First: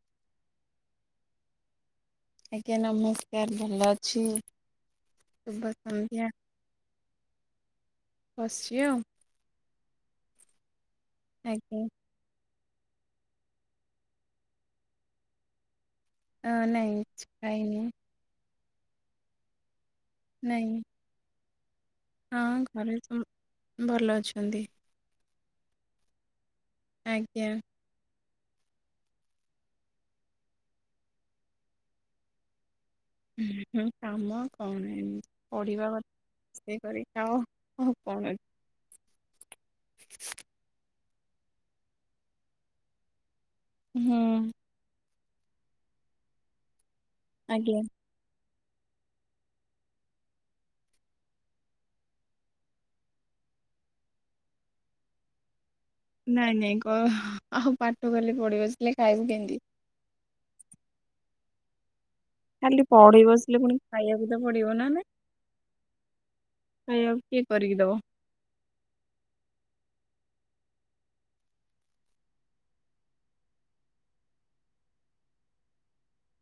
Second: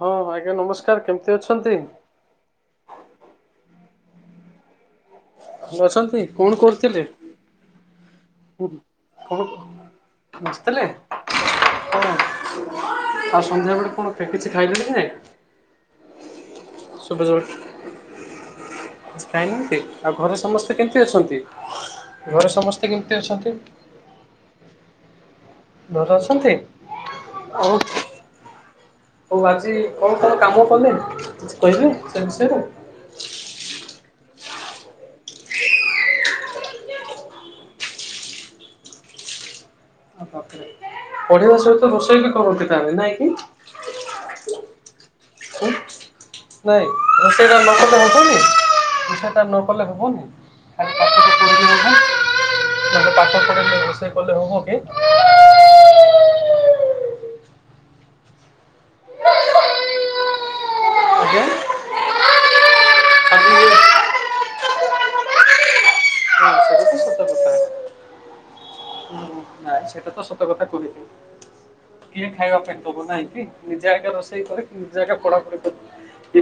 ହଁ ଆଜ୍ଞା ନମସ୍କାର। କେମିତି ଅଛନ୍ତି? ଆଜ୍ଞା ନମସ୍କାର ଭଲ ଅଛି। ଶୁଭ ଭଲ ଅଛନ୍ତି। ସନ୍ଧ୍ୟା କଣ କରୁଥିଲେ? ବସିଛି ଆଉ। [unintelligible] ଵସିଥିଲେ। ଆଜ୍ଞା। ଆଉ ସନ୍ଧ୍ୟାବେଳେ କଣ କେ କିଛି ଖାଇଲେଣି କି ନାଇ? ଅଁ ନାଇଁ କିଛି ଖାଇନି। କିଛି ଖାଈନାହାନ୍ତି। ଆଉ ଘରେ ନାଇଁ ସମସ୍ତେ କେମିତି ଅଛନ୍ତି? ହଁ ସମସ୍ତେ ଘରେ କେମିତି ଅଛନ୍ତି? ଉମ ଭଲ ଅଛନ୍ତି। ଘରେ ଅଛନ୍ତି। ଆଜ୍ଞା। ହଉ ଆଜି କଣ କଣ କାମ କଲେ କିଛି କହିବେ ସେ ବିଷୟରେ? ଉଁ ହୁଁ କାମ କଣ ଏମ ପଢିବା କ ରୋଷେଇ କରିକି ଖାଓ ଆଉ କଣ ପଢିବା ସହିତ ରୋଷେଇ ବି କରନ୍ତି ତାହେଲେ ନାଇଁ କି। ହୁଁ। ଉଁ ନାଇଁ ଏ ସେଇଟା [inaudible] ଆଜ୍ଞା [inaudible] ନକଲେ ହବନି [inaudible] ନହେଲେ ପାଠ ପଢ଼ି [inaudible] ରୋସେଇ କଲେ ହବ କି। ନାଇଁ ନାଇଁ କ ଆଉ ପାଠ ଖାଲି ପଢିି ବସିଲେ ଖାଇବୁ କେମିତି। ଆଜ୍ଞା। ଖାଲି ପଡି ଖାଲି ବସିଲେ ପୁଣି ଖାଇବାକୁ ତ ପଡିବ ନା ନାଇ। ଖଇ ବାକୁ କିଏ କରିକି ଦେବ। [unintelligible] ସେଟା ତ ସତ କଥା କହିହନି। କିଏ ଖାଇବା ପାଇଁ ଦବ ନାହିଁ କି ନିଜେ ଆା ରୋଷେଇ କରେ ନିଜେ ଆା ପଡାପୁଢି କରେ।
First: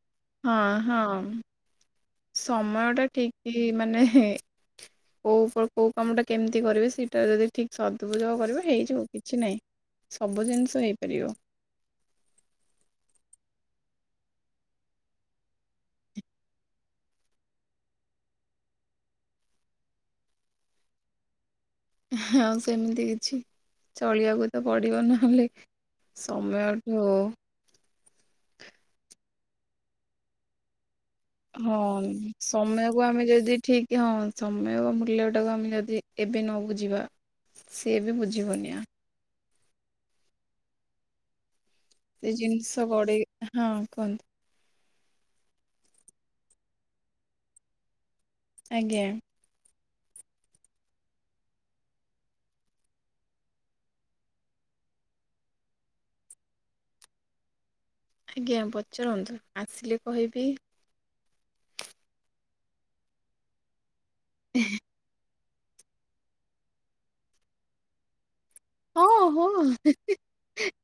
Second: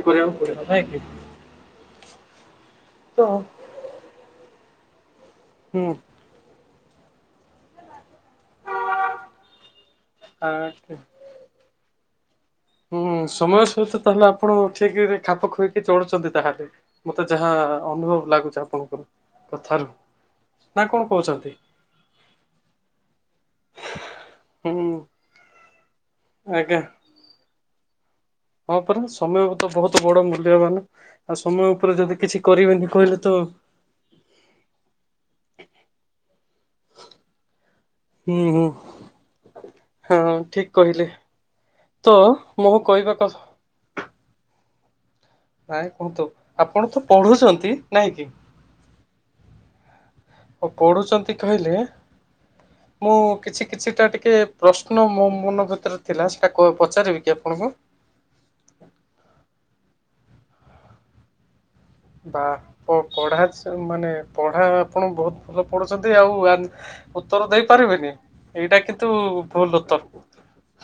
ହଁ ହଁ ସମୟ ଟା ତ ଠିକି। ମାନେ ହେ କୋଉ ହୁଁ କୋଉ କାମଟା। କେମିତି କରିବେ ସେଇଟା ଯଦି ଠିକ ସଦୁପଯୋଗ କରିବେ ହେଇଯିବ କିଛି ନାହିଁ। ସବୁ ଆ ଜିନିଷ ହେଇପାରିବ। ହୁଁ ସମୟ ସହିତ ତାହେଲେ ଆପଣ ଠିକ ଖାପ ଖୁଇକି ଚଳୁଛନ୍ତି ତାହେଲେ। ମତେ ଯାହା ଅନୁଭବ ଲାଗୁଛି ଆପଣଙ୍କ କଥାରୁ। ନା କଣ କହୁଛନ୍ତି ହଁ ସେମିତି କିଛି ଚଳିବାକୁ ତ ହୁଁ ପଡିବ ନହେଲେ। ସମୟଠୁ। ହପରା ସମୟକୁତ ବହୁତ ବଡ ମୂଲ୍ୟବାନ। ଆଉ ସମୟ ହଁ ଉପରେ ଯଦି କିଛି କରିବେନି ସମୟକୁ କହିଲେ ଆମେ ତ ଯଦି ଠିକ। କି ହଁ ସମୟ ମୂଲ୍ୟଟାକୁ ଆମେ ଯଦି ଏବେ ନ ବୁଝିବା ସିଏ ବି ହୁଁ ହୁଁ ବୁଝିବନି ଆ ହଁ ଠିକ କହିଲେ। ତ ସେ ମୋ ଜିନିଷ କହିବା ଗଡେଇ କଥା। ହଁ କୁହନ୍ତୁ। ନାଇଁ କୁହନ୍ତୁ ଆପଣ ତ ପଢୁଛନ୍ତି ନାଇଁ କି। ଆଜ୍ଞା। ପଢୁଛନ୍ତି କହିଲେ। ମୁଁ କିଛି କିଛିଟା ଟିକେ ପ୍ରଶ୍ନ ମୋ ମନ ଭିତରେ ଥିଲା ସେଇଟା ପଚାରିବି କି ଆପଣଙ୍କୁ। ଆଜ୍ଞା ପଚନ୍ତୁ ଆସିଲେ କହିବି। ବା ପ ପଢା ମାନେ ପଢ଼ା। ଆପଣ ବହୁତ ଭଲ ପଢୁଛନ୍ତି ଆଉ ଉତ୍ତର ଦେଇପାରିବେନି। ଏଇଟା ହଁ କିନ୍ତୁ ହଁ ଭୁଲ ହେ ଉତ୍ତର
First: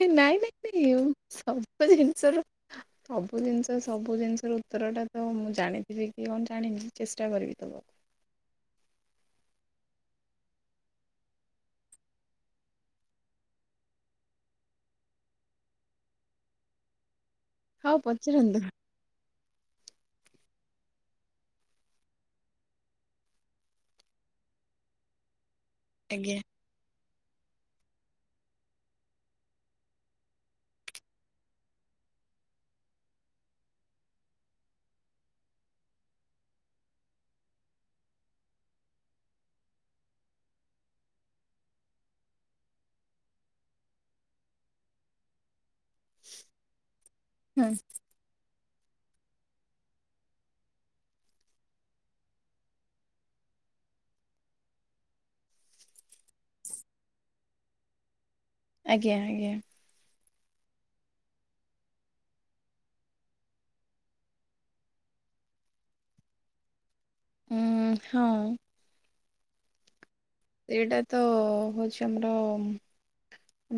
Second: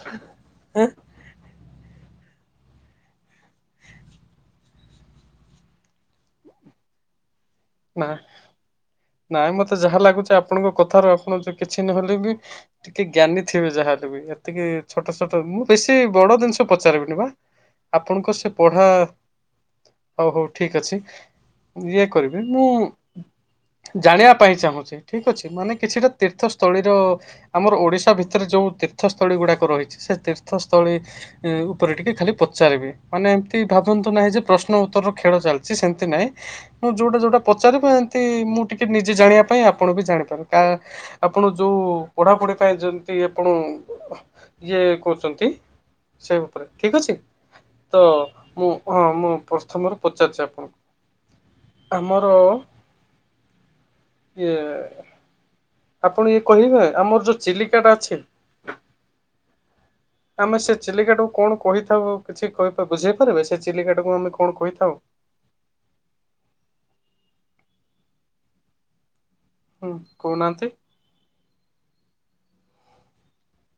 ହେ ନାଇଁ ନାଇଁ ନାଇଁ ସବୁ ଜିନିଷର। ସବୁ ଜିନିଷ ସବୁ ଜିନିଷ ର ଉତ୍ତର ଟା ତ ମୁଁ ଜାଣିଥିବି କି କଣ ଜାଣିନି ଚେଷ୍ଟା କରିବି ଦବାକୁ। ନାଇଁ ମତେ ଯାହା ଲାଗୁଛି ଆପଣଙ୍କ କଥାରୁ ଆପଣ ଯଉ କିଛି ନହଲେ ବି ଟିକେ ଜ୍ଞାନୀ ଥିବେ ଯାହାେଲେ ବି ଏତିକି ଛୋଟ ଛୋଟ ମୁଁ ବେଶୀ ବଡ ଜିନିଷ ପଚାରିବିନି ବା। ହଉ ଆପଣଙ୍କ ସେ ପଚାରନ୍ତୁ। ପଢା ହଉ ହଉ ଠିକ ଅଛି ଇଏ କରିବି। ମୁଁ ଜାଣିବା ପାଇଁ ଚାହୁଁଛି ଠିକ ଅଛି ମାନେ କିଛିଟା ଆଜ୍ଞା। ତୀର୍ଥ ସ୍ଥଳୀର ଆମର ଓଡ଼ିଶା ଭିତରେ ଯେଉଁ ତୀର୍ଥସ୍ଥଳୀ ଗୁଡ଼ାକ ରହିଛି ସେ ତୀର୍ଥସ୍ଥଳୀ ଉପରେ ଟିକେ ଖାଲି ପଚାରିବି ମାନେ ଏମତି ଭାବନ୍ତୁ ନାହିଁ ଯେ ପ୍ରଶ୍ନ ଉତ୍ତରର ଖେଳ ଚାଲିଛି ସେମିତି ନାହିଁ। ମୁଁ ଯୋଉଟା ଯୋଉଟା ପଚାରିିବ ଏନ୍ତି ମୁଁ ଟିକେ ନିଜେ ଜାଣିବା ପାଇଁ ଆପଣ ବି ଜାଣିପାର କା। ଆପଣ ଯୋଉ ପଢାପଢି ପାଇଁ ଯେମିତି ଆପଣ ଯିଏ କହୁଛନ୍ତି। ସେ ଠିକ ଅଛି ହଁ ତ ମୁଁ ହଁ ମୁଁ ପ୍ରଥମରୁ ପଚାରୁଛି ଆପଣଙ୍କୁ। ଆମର। ଇଏ ଆପଣ ଇଏ କହିବେ ଆମର ଯେଉ ଚିଲିକାଟା ଅଛି। ଆଜ୍ଞା ଆଜ୍ଞା। ଆମେ ସେ ଚିଲିକାଟାକୁ କଣ କହିଥାଉ କିଛି ବୁଝେଇ ପାରିବେ ସେ ଚିଲିକାଟାକୁ ଆମେ କଣ କହିଥାଉ। ଉ ହଁଉ। ହୁଁ କହୁ ନାହାଁନ୍ତି। ସେଇଟା ତ ହଉଛି ଆମର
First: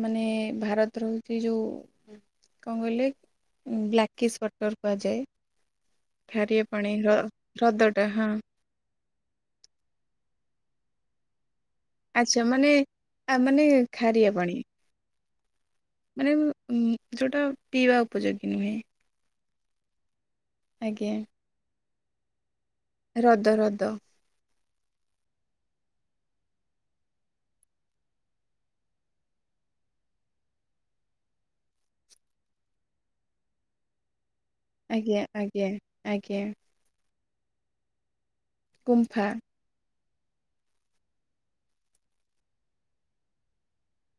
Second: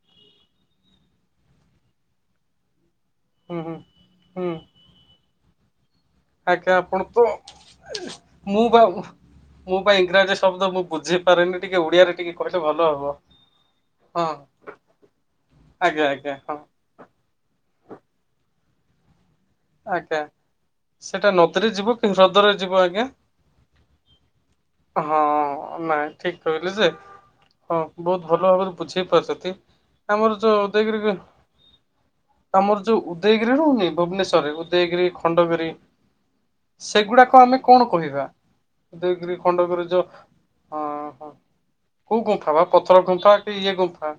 ମାନେ ଭାରତ ର ହୋଉଛି ଯୋଉ କଣ କହିଲେ ହୁଁ ହୁଁ ବ୍ଲାକିସ ହୁଁ ସ୍ଵଟର କୁହାଯାଏ। ଖାରିିଆ ଆଜ୍ଞା ପାଣି ଆପଣ ର ତ ହ୍ରଦ ଟା ହଁ। ମୁଁ କାହାକୁ ମୋ ପାଇଁ ଇଂରାଜୀ ଶବ୍ଦ ମୁ ବୁଝି ପାରେନି ଟିକେ ଓଡିଆରେ ଟିକେ ଆଚ୍ଛା କହିଲେ ମାନେ ଭଲ ହବ ଆ ମାନେ ଖାରିଆ ହଁ। ପାଣି ଆଜ୍ଞା ଆଜ୍ଞା ମାନେ ହଁ ଉଁ ଯୋଉଟା ପିଇବା ଉପଯୋଗୀ ନୁହେଁ। ଆଜ୍ଞା ଆଜ୍ଞା ସେଇଟା ନଦୀରେ ଯିବ କି ହ୍ରଦରେ ଯିବ ଆଜ୍ଞା। ରଦ ରଦ। ହଁ ନାଇଁ ଠିକ କହିଲି ଯେ। ହଁ ବହୁତ ଭଲ ଭାବରେ ବୁଝେଇ ପାରୁଛନ୍ତି। ଆମର ଯୋଉ ଉଦେୟଗିରିରେ ଆମର ଯୋଉ ଉଦୟଗିରି ରହୁନି ଭୁବନେଶ୍ଵରରେ ଉଦୟଗିରି ଆଜ୍ଞା ଆଜ୍ଞା ଖଣ୍ଡଗିରି ଆଜ୍ଞା ସେଗୁଡାକ ଆମେ କଣ କହିବା ଗୁମ୍ଫା ଉଦୟଗିରି ଖଣ୍ଡଗିରି ଯାଉ। ହଁ ହୋ କୋଉ ଗୁମ୍ଫା ବା ପଥର ଗୁମ୍ଫା କି ଇଏ ଗୁମ୍ଫା।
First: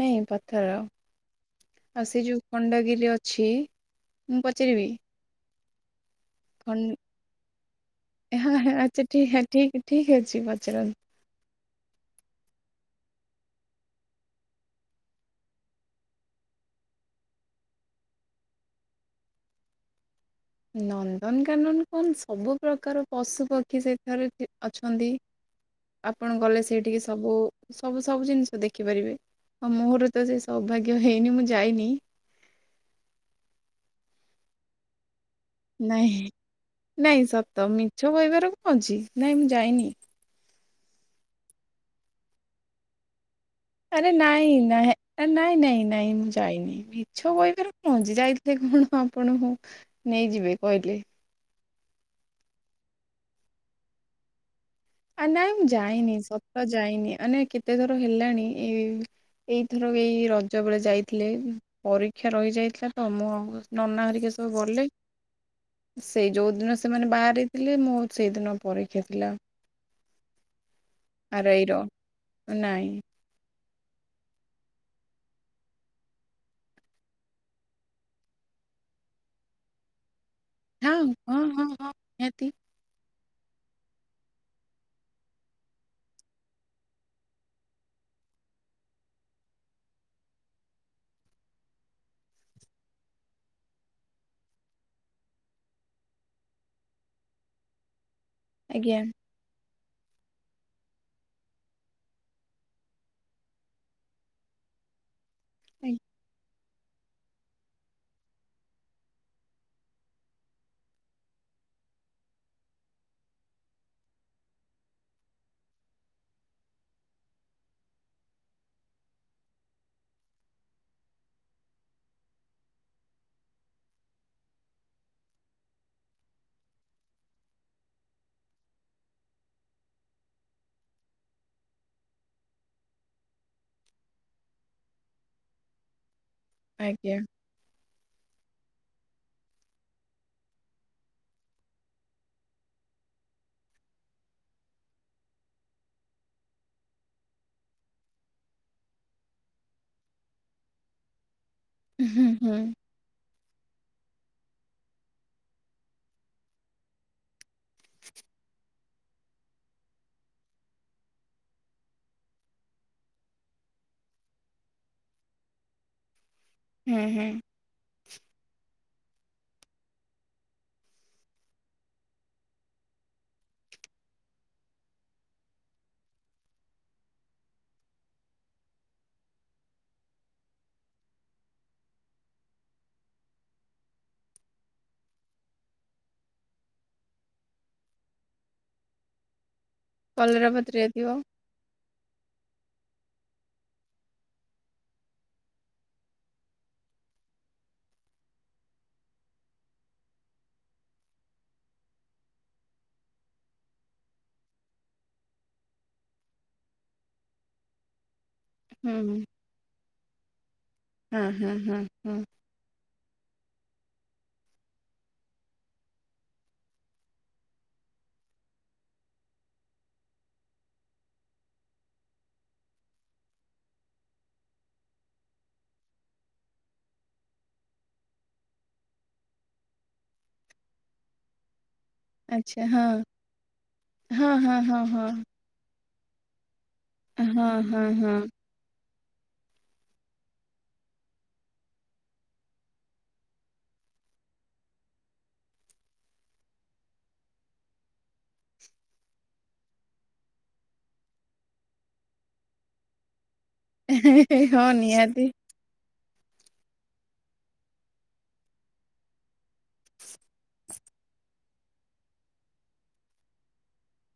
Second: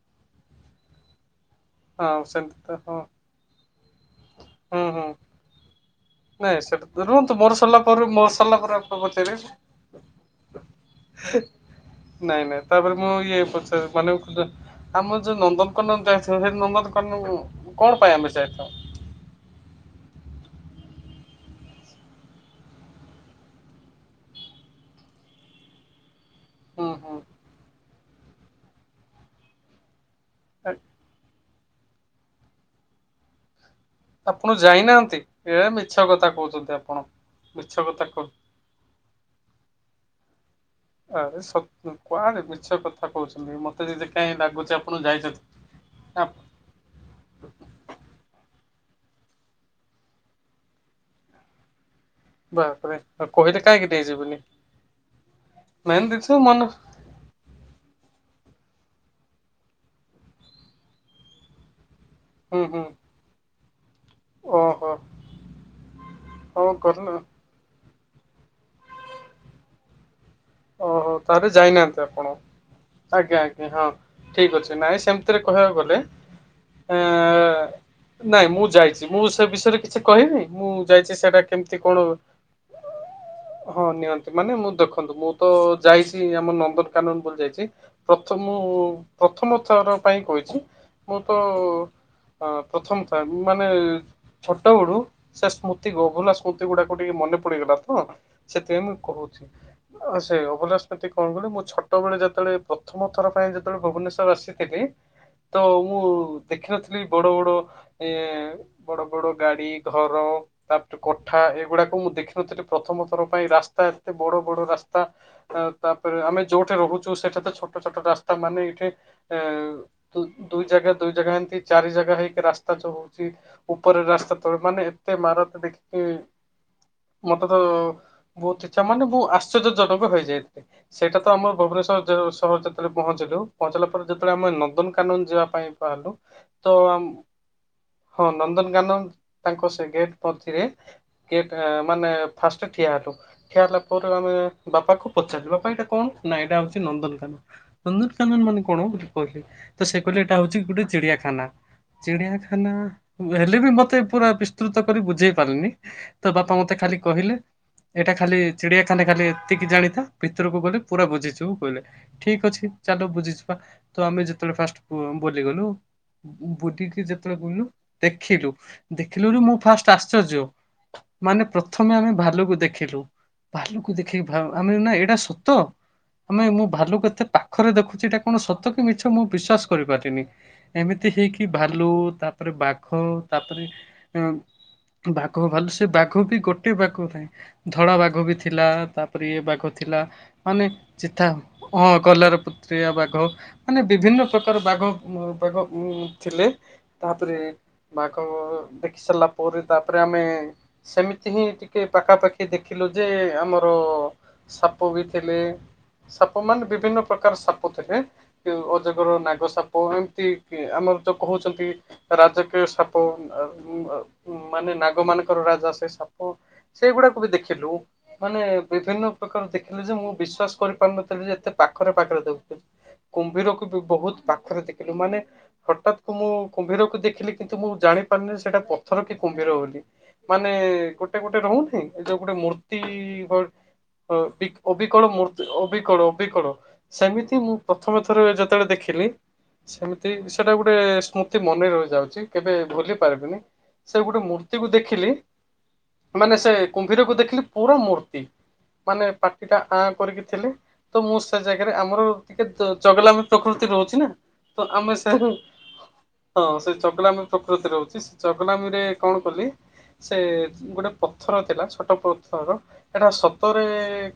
ନାଇଁ ପଥର ଆଉ ହଁ ସେ ଯୋଉ ସେମିତି ତ ହଁ ଖଣ୍ଡଗିରି ଅଛି ମୁଁ ହୁଁ ପଚାରିବି। ହୁଁ ନାଇଁ ସେଠା ଖଣ୍ଡ ତ ରୁହନ୍ତୁ ମୋର ସରିଲା ପରେ ମୋର ହଁ ସରିଲା ହଁ, ପରେ ଆପଣ ଆଚ୍ଛା ଠିକ ଠିକ ଠିକ ଅଛି ପଚାରିବେ। ପଚାରନ୍ତୁ। ହେ ନାଇଁ ନାଇଁ ତାପରେ ମୁଁ ଇଏ ପଚାରୁ ମାନେ ଆମର ଯୋଉ ନନ୍ଦନକନ ଯାଇଥାଉ ସେ ନନ୍ଦନକନ କଣ ପାଇଁ ଆମେ ଯାଇଥାଉ? ନନ୍ଦନକାନନ କଣ ସବୁ ପ୍ରକାର ପଶୁପକ୍ଷୀ ସେଠାରେ ଅଛନ୍ତି। ହଁ [unintelligible] ଆପଣ ଗଲେ ସେଠିକେ ସବୁ ସବୁ ସବୁ ଜିନିଷ ଦେଖିପାରିବେ। ହଁ ମୋର ତ ସେ ସୌଭାଗ୍ୟ ହେଇନି ମୁଁ ଯାଇନି ଆପଣ ଯାଇନାହାନ୍ତି। ଏ ମିଛ ନାଇଁ କଥା କହୁଛନ୍ତି ଆପଣ ନାଇଁ ସତ କଥା ମିଛ କହୁ କହିବାର କଣ ଅଛି। ନାଇଁ ମୁଁ ଯାଇନି। ଆରେ ସତ କୁଆଡରେ ମିଛ କଥା କହୁଛନ୍ତି ମତେ। ଯଦି ଆରେ କାହିଁ ନାଇଁ ଲାଗୁଛି ନାଇଁ ଆପଣ ଯାଇଛନ୍ତି ନାଇଁ ନାଇଁ ନାଇଁ ମୁଁ ଯାଇନି ମି ଛ କହିବାର କଣ ଅଛି। ଯାଇଥିଲେ କଣ ଆପଣଙ୍କୁ ନେଇଯିବେ କହିଲେ। ବାପ ରେ ଆଉ କହିଲେ କାଇକି ଦିଆ ଯିବନି। ଆ ନାଇଁ ମୁଁ ଯାଇନି ସତ ଯାଇନି ମାନେ ଏତେ ଥର ହେଲାଣି ଏଇ ଏଇଥର ଏଇ ରଜ ବେଳେ ଯାଇଥିଲେ ପରୀକ୍ଷା ହୁଁ ହୁଁ ରହିଯାଇଥିଲା ତ ମୁଁ ଆଉ ନନା ହରିକା ସ ସ ବୁଲେ ଓହୋ ସେଇ ଯୋଉ ହଉ ଦିନ ସେମାନେ ଗଲେ ବାହାରେ ହେଲେ ମୋର ସେଇଦିନ ପରୀକ୍ଷା ଥିଲା। ଓହୋ ଆର ତାହେଲେ ଆଇ ର ଯାଇନାହାନ୍ତି ଆପଣ। ନାଇଁ ଆଜ୍ଞା ଆଜ୍ଞା ହଁ ଠିକ ଅଛି ନାଇଁ ସେମିତିରେ କହିବାକୁ ଗଲେ ଏ ନାଇଁ ମୁଁ ଯାଇଛି ମୁଁ ସେ ବିଷୟରେ କିଛି କହିବି ମୁଁ ହଁ ଯାଇଛି ସେଟା ହଁ ହଁ କେମିତି ହଁ କଣ ନିହାତି ହଁ ନିଅନ୍ତି ମାନେ ମୁଁ ଦେଖନ୍ତୁ ମୁଁ ତ ଯାଇଛି ଆମର ନନ୍ଦନକାନନ ବୋଲି ଯାଇଛି। ପ୍ରଥ ମୁଁ ପ୍ରଥମଥର ପାଇଁ କହିଛି ମୁଁ ତ ହଁ ପ୍ରଥମ ଥା ମୁଁ ମାନେ ଛୋଟ ବଡୁ ସେ ସ୍ମୃତି ଗଭୁଲା ସ୍ମୃତି ଗୁଡାକୁ ଟିକେ ମନେ ପଡିଗଲା ତ। ସେଥିପାଇଁ ମୁଁ ଆଜ୍ଞା କହୁଛି। ଆ ସେ ଅଭୁଲା ସ୍ମୃତି କଣ କହିଲେ, ମୁଁ ଛୋଟବେଳେ ଯେତେବେଳେ ପ୍ରଥମ ଥର ପାଇଁ ଯେତେବେଳେ ଭୁବନେଶ୍ୱର ଆସିଥିଲି ତ ମୁଁ ଆଜ୍ଞା ଦେଖିନଥିଲି ବଡ଼ ବଡ଼ ଏ ବଡ଼ ବଡ଼ ଗାଡି, ଘର। ତାପରେ କୋଠା ଏଗୁଡାକୁ ମୁଁ ଦେଖିନଥିଲି, ପ୍ରଥମ ଥର ପାଇଁ ରାସ୍ତା ଏତେ ବଡ ବଡ ରାସ୍ତା। ତାପରେ ଆମେ ଯୋଉଠି ରହୁଛୁ, ସେଠା ତ ଛୋଟ ଛୋଟ ରାସ୍ତା ମାନେ ଏଇଠି ହଁ ଦୁଇ ଜାଗା, ଦୁଇ ଜାଗା ଏମତି ଚାରି ଜାଗା ହେଇକି ରାସ୍ତା ଜଉ ହେଉଛି ଯେ ହେଉଛୁ। ଉପରେ ରାସ୍ତା ତଳେ ମାନେ ଏତେ ଇମାରତ ଦେଖିକି ମତେ ତ ବହୁତ ଇଚ୍ଛା ମାନେ ବହୁ ଆଶ୍ଚର୍ଯ୍ୟଜନକ ହେଇଯାଇଥିଲି। ସେଇଟା ତ ଆମର ଭୁବନେଶ୍ଵର ସହର ଯେତେବେଳେ ପହଞ୍ଚିଲୁ, ପହଞ୍ଚିଲା ପରେ ଯେତବେଳେ ଆମେ ନନ୍ଦନକାନନ ଯିବା ପାଇଁ ବାହାରିଲୁ ତ ଆମେ ଆଜ୍ଞା। ହଁ ନନ୍ଦନକାନନ ତାଙ୍କ ସେ ଗେଟ କରିଥିଲେ ଗଟେ ମାନେ ଫାଷ୍ଟ ଠିଆ ହେଲୁ ଠିଆ ହେଲା ପରେ। ବାପା କୁ ପଚାରିଲୁ ବାପା ଏଇଟା କଣ? ନା ଏଇଟା ହଉଛି ନନ୍ଦନକାନ। ନନ୍ଦନକାନନ ମାନେ କଣ ବୋଲି କହିଲି। ତ ସେ କହିଲେ ଏଇଟା ହଉଛି ଗୋଟେ ଚିଡିଆଖାନା। ହୁଁ ହୁଁ ଚିଡ଼ିଆଖାନା ହେଲେ ବି ମତେ ପୁରା ବିସ୍ତୃତ କରି ବୁଝେଇ ପାରିନି, ତ ବାପା ମତେ ଖାଲି କହିଲେ ଏଇଟା ଖାଲି ଚିଡ଼ିଆଖାନା ଖାଲି, ଏତିକି ଜାଣିଥା, ଭିତରକୁ ଗଲେ ପୁରା ବୁଝିଛିବୁ କହିଲେ। ଠିକ ଅଛି ଚାଲ ବୁଝିଛିବା, ତ ଆମେ ଯେତେବେଳେ ଫାଷ୍ଟ ବୁଲିଗଲୁ। ବୁଲିକି ହୁଁ ହୁଁ ଯେତେବେଳେ ବୁଲିଲୁ ଦେଖିଲୁ ଦେଖିଲୁ ମୁଁ ଫାଷ୍ଟ ଆଶ୍ଚର୍ଯ୍ୟ। ମାନେ ପ୍ରଥମେ ଆମେ ଭାଲୁକୁ ଦେଖିଲୁ। ଭାଲୁକୁ ଦେଖେଇି ଭା ଆମେ ନା ଏଇଟା ସତ। ଆମେ ମୁଁ ଭାଲୁ କୁ ଏତେ ପାଖରେ ଦେଖୁଛି, ଏଇଟା କଣ ସତ କି ମିଛ ମୁଁ ବିଶ୍ୱାସ କରିପାରିନି। ଏମିତି ହେଇକି ଭାଲୁ ତାପରେ ବାଘ ତାପରେ। ବାଘ ଭାଲୁ ସେ ବାଘ ବି ଗୋଟେ ବାଘ ନାହଁ ଧଳା ବାଘ ବି ଥାଏ। ଥିଲା ତାପରେ ଇଏ ବାଘ ଥିଲା କଲରା ମାନେ ପତ୍ରିକା ଥିବ ଚିତା ହଁ କଲାର ପତ୍ରିଆ ବାଘ। ମାନେ ବିଭିନ୍ନ ପ୍ରକାର ବାଘ, ବାଘ ଉ ଥିଲେ। ତାପରେ ବାଘ ଦେଖି ସାରିଲା ପରେ ତାପରେ ଆମେ ସେମିତି ହିଁ ଟିକେ ପାଖାପାଖି ଦେଖିଲୁ ଯେ ଆମର ସାପ ବି ଥିଲେ। ସାପ ମାନ ବିଭିନ୍ନ ପ୍ରକାର ସାପ ଥିଲେ। ହୁଁ ଅଜଗର, ହୁଁ ନାଗ ସାପ, ଏମିତି କି ଆମର ଯୋଉ ହଁ ହଁ କହୁଛନ୍ତି ହଁ ହଁ ହି ରାଜ ସାପ ମାନେ ନାଗ ମାନଙ୍କର ରାଜା ସେ ସାପ। ସେଇଗୁଡାକୁ ବି ଦେଖିଲୁ। ମାନେ ବିଭିନ୍ନ ପ୍ରକାର ଦେଖିଲି ଯେ, ମୁଁ ବିଶ୍ଵାସ କରିପାରୁନଥିଲି ଯେ ଏତେ ପାଖରେ ପାଖରେ ଦେଖୁଥିଲି। କୁମ୍ଭୀରକୁ ବି ବହୁତ ପାଖରେ ଦେଖିଲୁ ମାନେ ହଠାତ୍ କୁ ମୁଁ କୁମ୍ଭୀରକୁ ଦେଖିଲି କିନ୍ତୁ ମୁଁ ଜାଣିପାରିନି ସେଇଟା ପଥର କି କୁମ୍ଭୀର ବୋଲି। ମାନେ ଗୋଟେ ଗୋଟେ ରହୁନହିଁ ଏ ଯୋଉ ଗୋଟେ ଆଚ୍ଛା ମୂର୍ତ୍ତି। ହଁ ହଁ ହଁ ହଁ ଅବିକଳ ମୂର୍ତ୍ତି। ଅବିକଳ, ଅବିକଳ ହଁ ସେମିତି ହଁ ମୁଁ ହଁ ପ୍ରଥମେ ହଁ ଥର ଯେତେବେଳେ ଦେଖିଲି ସେମିତି ସେଟା ଗୋଟେ ସ୍ମୃତି ମନେ ରହିଯାଉଛି କେବେ ଭୁଲି ପାରିବିନି। ସେ ଗୋଟେ ମୂର୍ତ୍ତିକୁୁ ଦେଖିଲି, ମାନେ ସେ କୁମ୍ଭୀରକୁୁ ଦେଖିଲି ପୁରା ମୂର୍ତ୍ତି। ମାନେ ପାଟି ଟା ଆଁ କରିକି ଥିଲେ। ତ ମୁଁ ସେ ଜାଗାରେ ଆମର ଟିକେ ଚଗାଲାମି ପ୍ରକୃତି ରହୁଛି ନା ହଁ ତ ଆମେ ସେ ନିହାତି ହଁ ସେ ଚଗଲାମି ପ୍ରକୃତରେ ରହୁଛି ସେ ଚଗଲାମି ରେ କଣ କଲି ସେ ଗୋଟେ ପଥର ଥିଲା ଛୋଟ ପ ଥର ଏଟା ସତରେ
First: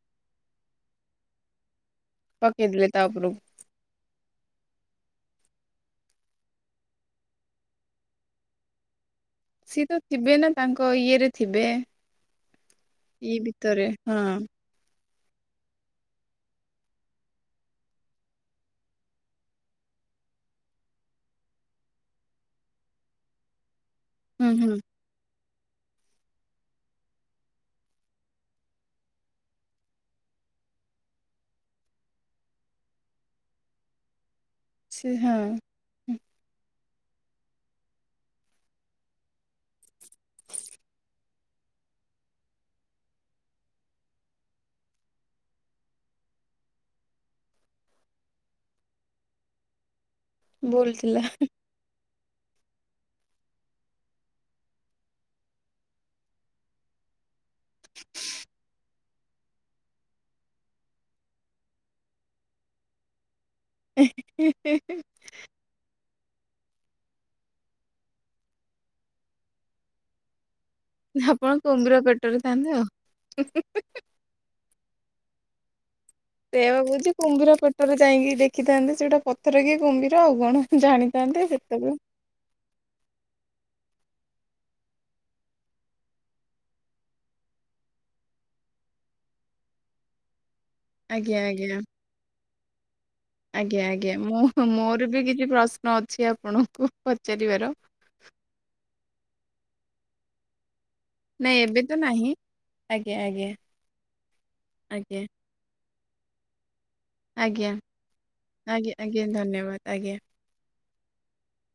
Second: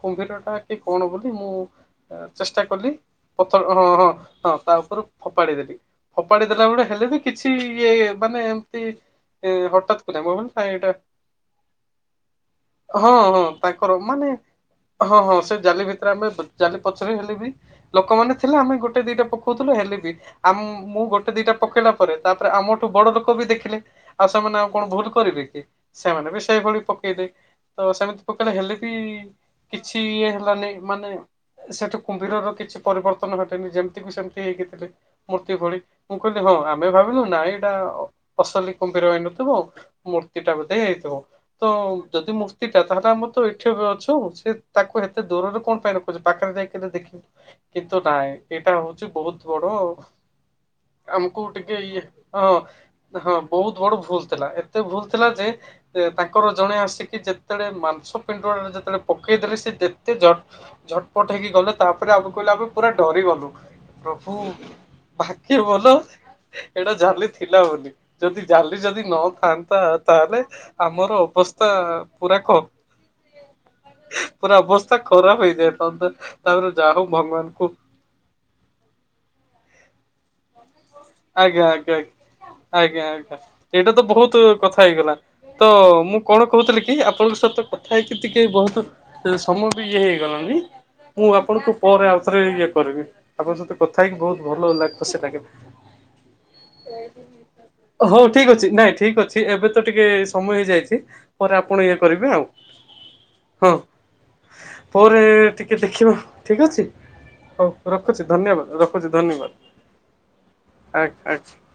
କୁମ୍ଭୀର ଟା କି କଣ ବୋଲି ମୁଁ ଚେଷ୍ଟା ପକେଇଦେଲେ କଲି ତା ଉପରକୁ ପଥର ହଁ ହଁ ହଁ ତା ଉପରୁ ଫେପାଡି ଦେଲି। ହପାଡ଼ି ଦେଲା ବଳେ ହେଲେ ବି କିଛି ଇଏ ମାନେ ଏମତି ହଠାତ୍ ମୁ କହିଲି ନାଁ ଏଇଟା। ଇଏ ରେ ଥିବେ। ହଁ ଇଏ ହଁ ଭିତରେ ତାଙ୍କର ହଁ ମାନେ ହଁ ହଁ ସେ ଜାଲି ଭିତରେ ଆମେ ଜାଲି ପଛରେ ହେଲେ ବି ଲୋକମାନେ ଥିଲେ ଆମେ ଗୋଟେ ଦିଟା ପକଉଥିଲୁ ହେଲେ ବି ଆମ ମୁଁ ଗୋଟେ ଦିଟା ପକେଇଲା ପରେ ତାପରେ ଆମଠୁ ବଡ ଲୋକ ବି ଦେଖିଲେ। ଆଉ ହୁଁ ସେମାନେ ଆଉ ହୁଁ କଣ ଭୁଲ କରିବେ କି ସେମାନେ ବି ସେଇଭଳି ପକେଇଦେ। ତ ସେମିତି ପକେଇଲେ ହେଲେ ବି କିଛି ଇଏ ହେଲାନି ମାନେ ସେଠୁ କୁମ୍ଭୀରର କିଛି ପରିବର୍ତ୍ତନ ଘଟିନି ଯେମିତିକୁ ସେମିତି ହେଇକିଥିଲେ ସେ ମୂର୍ତ୍ତି ହଁ ଭଳି। ମୁଁ କହିଲି ହଁ ଆମେ ଭାବିଲୁ ନାଇ ଏଇଟା ଅ ଅସଲି କୁମ୍ଭିର ହେଇନଥିବ। ମୂର୍ତ୍ତି ଟା ବୋଧେ ହେଇଥିବ ତ ଯଦି ମୂର୍ତ୍ତି ଠିକ୍ ଠାକ୍ ଏଠି ବି ଅଛୁ ସେ ତାକୁ ଏତେ ଦୂରରେ କଣ ପାଇଁ ରଖୁଛି ପାଖରେ ଯାଇକି ଦେଖି। କିନ୍ତୁ ନାଇଁ ଏଇଟା ହଉଛି ବହୁତ ବଡ ବୋଲୁଥିଲା। ଆମକୁ ଟି କେ ଇଏ ହଁ ହଁ। ହଁ ବହୁତ ବଡ ଭୁଲ ଥିଲା ଏତେ ଭୁଲ ଥିଲା ଯେ ତାଙ୍କର ଜଣେ ଆସିକି ଯେ ଯେତେବେଳେ ମାଂସ ପିଣ୍ଡୁଳା ଟା ଯେତେବେଳେ ପକେଇଦଲେ ସେ ଯେତେ ଝଟ ଝଟପଟ ହେଇକି ଗଲେ ତାପରେ ଆମ କହିଲେ ଆମେ ପୁରା ଡରିଗଲୁ। ପ୍ରଭୁ ଭାଗ୍ୟଭଲ ଏଇଟା ଜାଲି ଥିଲା ବୋଲି ଯଦି ଜାଲି ଜାଲି ଯଦି ନ ଥାଆନ୍ତା ତାହେଲେ ଆମର ଆପଣ ଅବସ୍ଥା ପୁରା ଖ [unintelligible] ଆଉ। ପୁରା ଅବସ୍ଥା ଖରାପ ହେଇଯାଇଥାନ୍ତା। ସେୟା ତାପରେ ବା ଯାହା ହଉ କହୁଛି କୁମ୍ଭୀର ଭଗବାନଙ୍କୁ ପେଟରେ ଯାଇକି ଦେଖିଥାନ୍ତେ ସେଇଟା ପଥର କି କୁମ୍ଭୀର ଆଉ କଣ ଜାଣି ଆଜ୍ଞା ଆଜ୍ଞା ଆଜ୍ଞା ଆଜ୍ଞା ଏଇଟା ତ ବହୁତ କଥା ହେଇଗଲା। ତ ମୁଁ କଣ କହୁଥିଲି କି ଆପଣଙ୍କ ସହିତ କଥା ହେଇକି ଟିକେ ବହୁତ ସମୟ ବି ଇଏ ହେଇଗଲାଣି। ମୁଁ ଆଜ୍ଞା ଆପଣଙ୍କୁ ଆଜ୍ଞା। ପରେ ଆଉ ଥରେ ଇଏ କରିବି ଆପଣଙ୍କ ସହିତ ଆଜ୍ଞା କଥା ହେଇକି ବହୁତ ଭଲ ଖୁସି ଲାଗେ। ନ ଝୀ ଆପଣ। ହଉ ଠିକ ଅଛି ନାଇଁ ଠିକ ଅଛି ଏବେ ତ ଟିକେ ସମୟ ହେଇଯାଇଛି ନାଇଁ ପରେ ଏବେ ଆପଣ ତ ଇଏ ନାହିଁ କରିବେ ଆଉ ଆଜ୍ଞା ଆଜ୍ଞା ହଁ ଆଜ୍ଞା ପରେ ଟି ଟିକେ ଦେଖିବା ଠିକ ଅଛି ଆଜ୍ଞା ହଉ ରଖୁଛି ଧନ୍ୟବାଦ ଆଜ୍ଞା ରଖୁଛି ଆଜ୍ଞା ଧନ୍ୟବାଦ। ଆଜ୍ଞା। [unintelligible]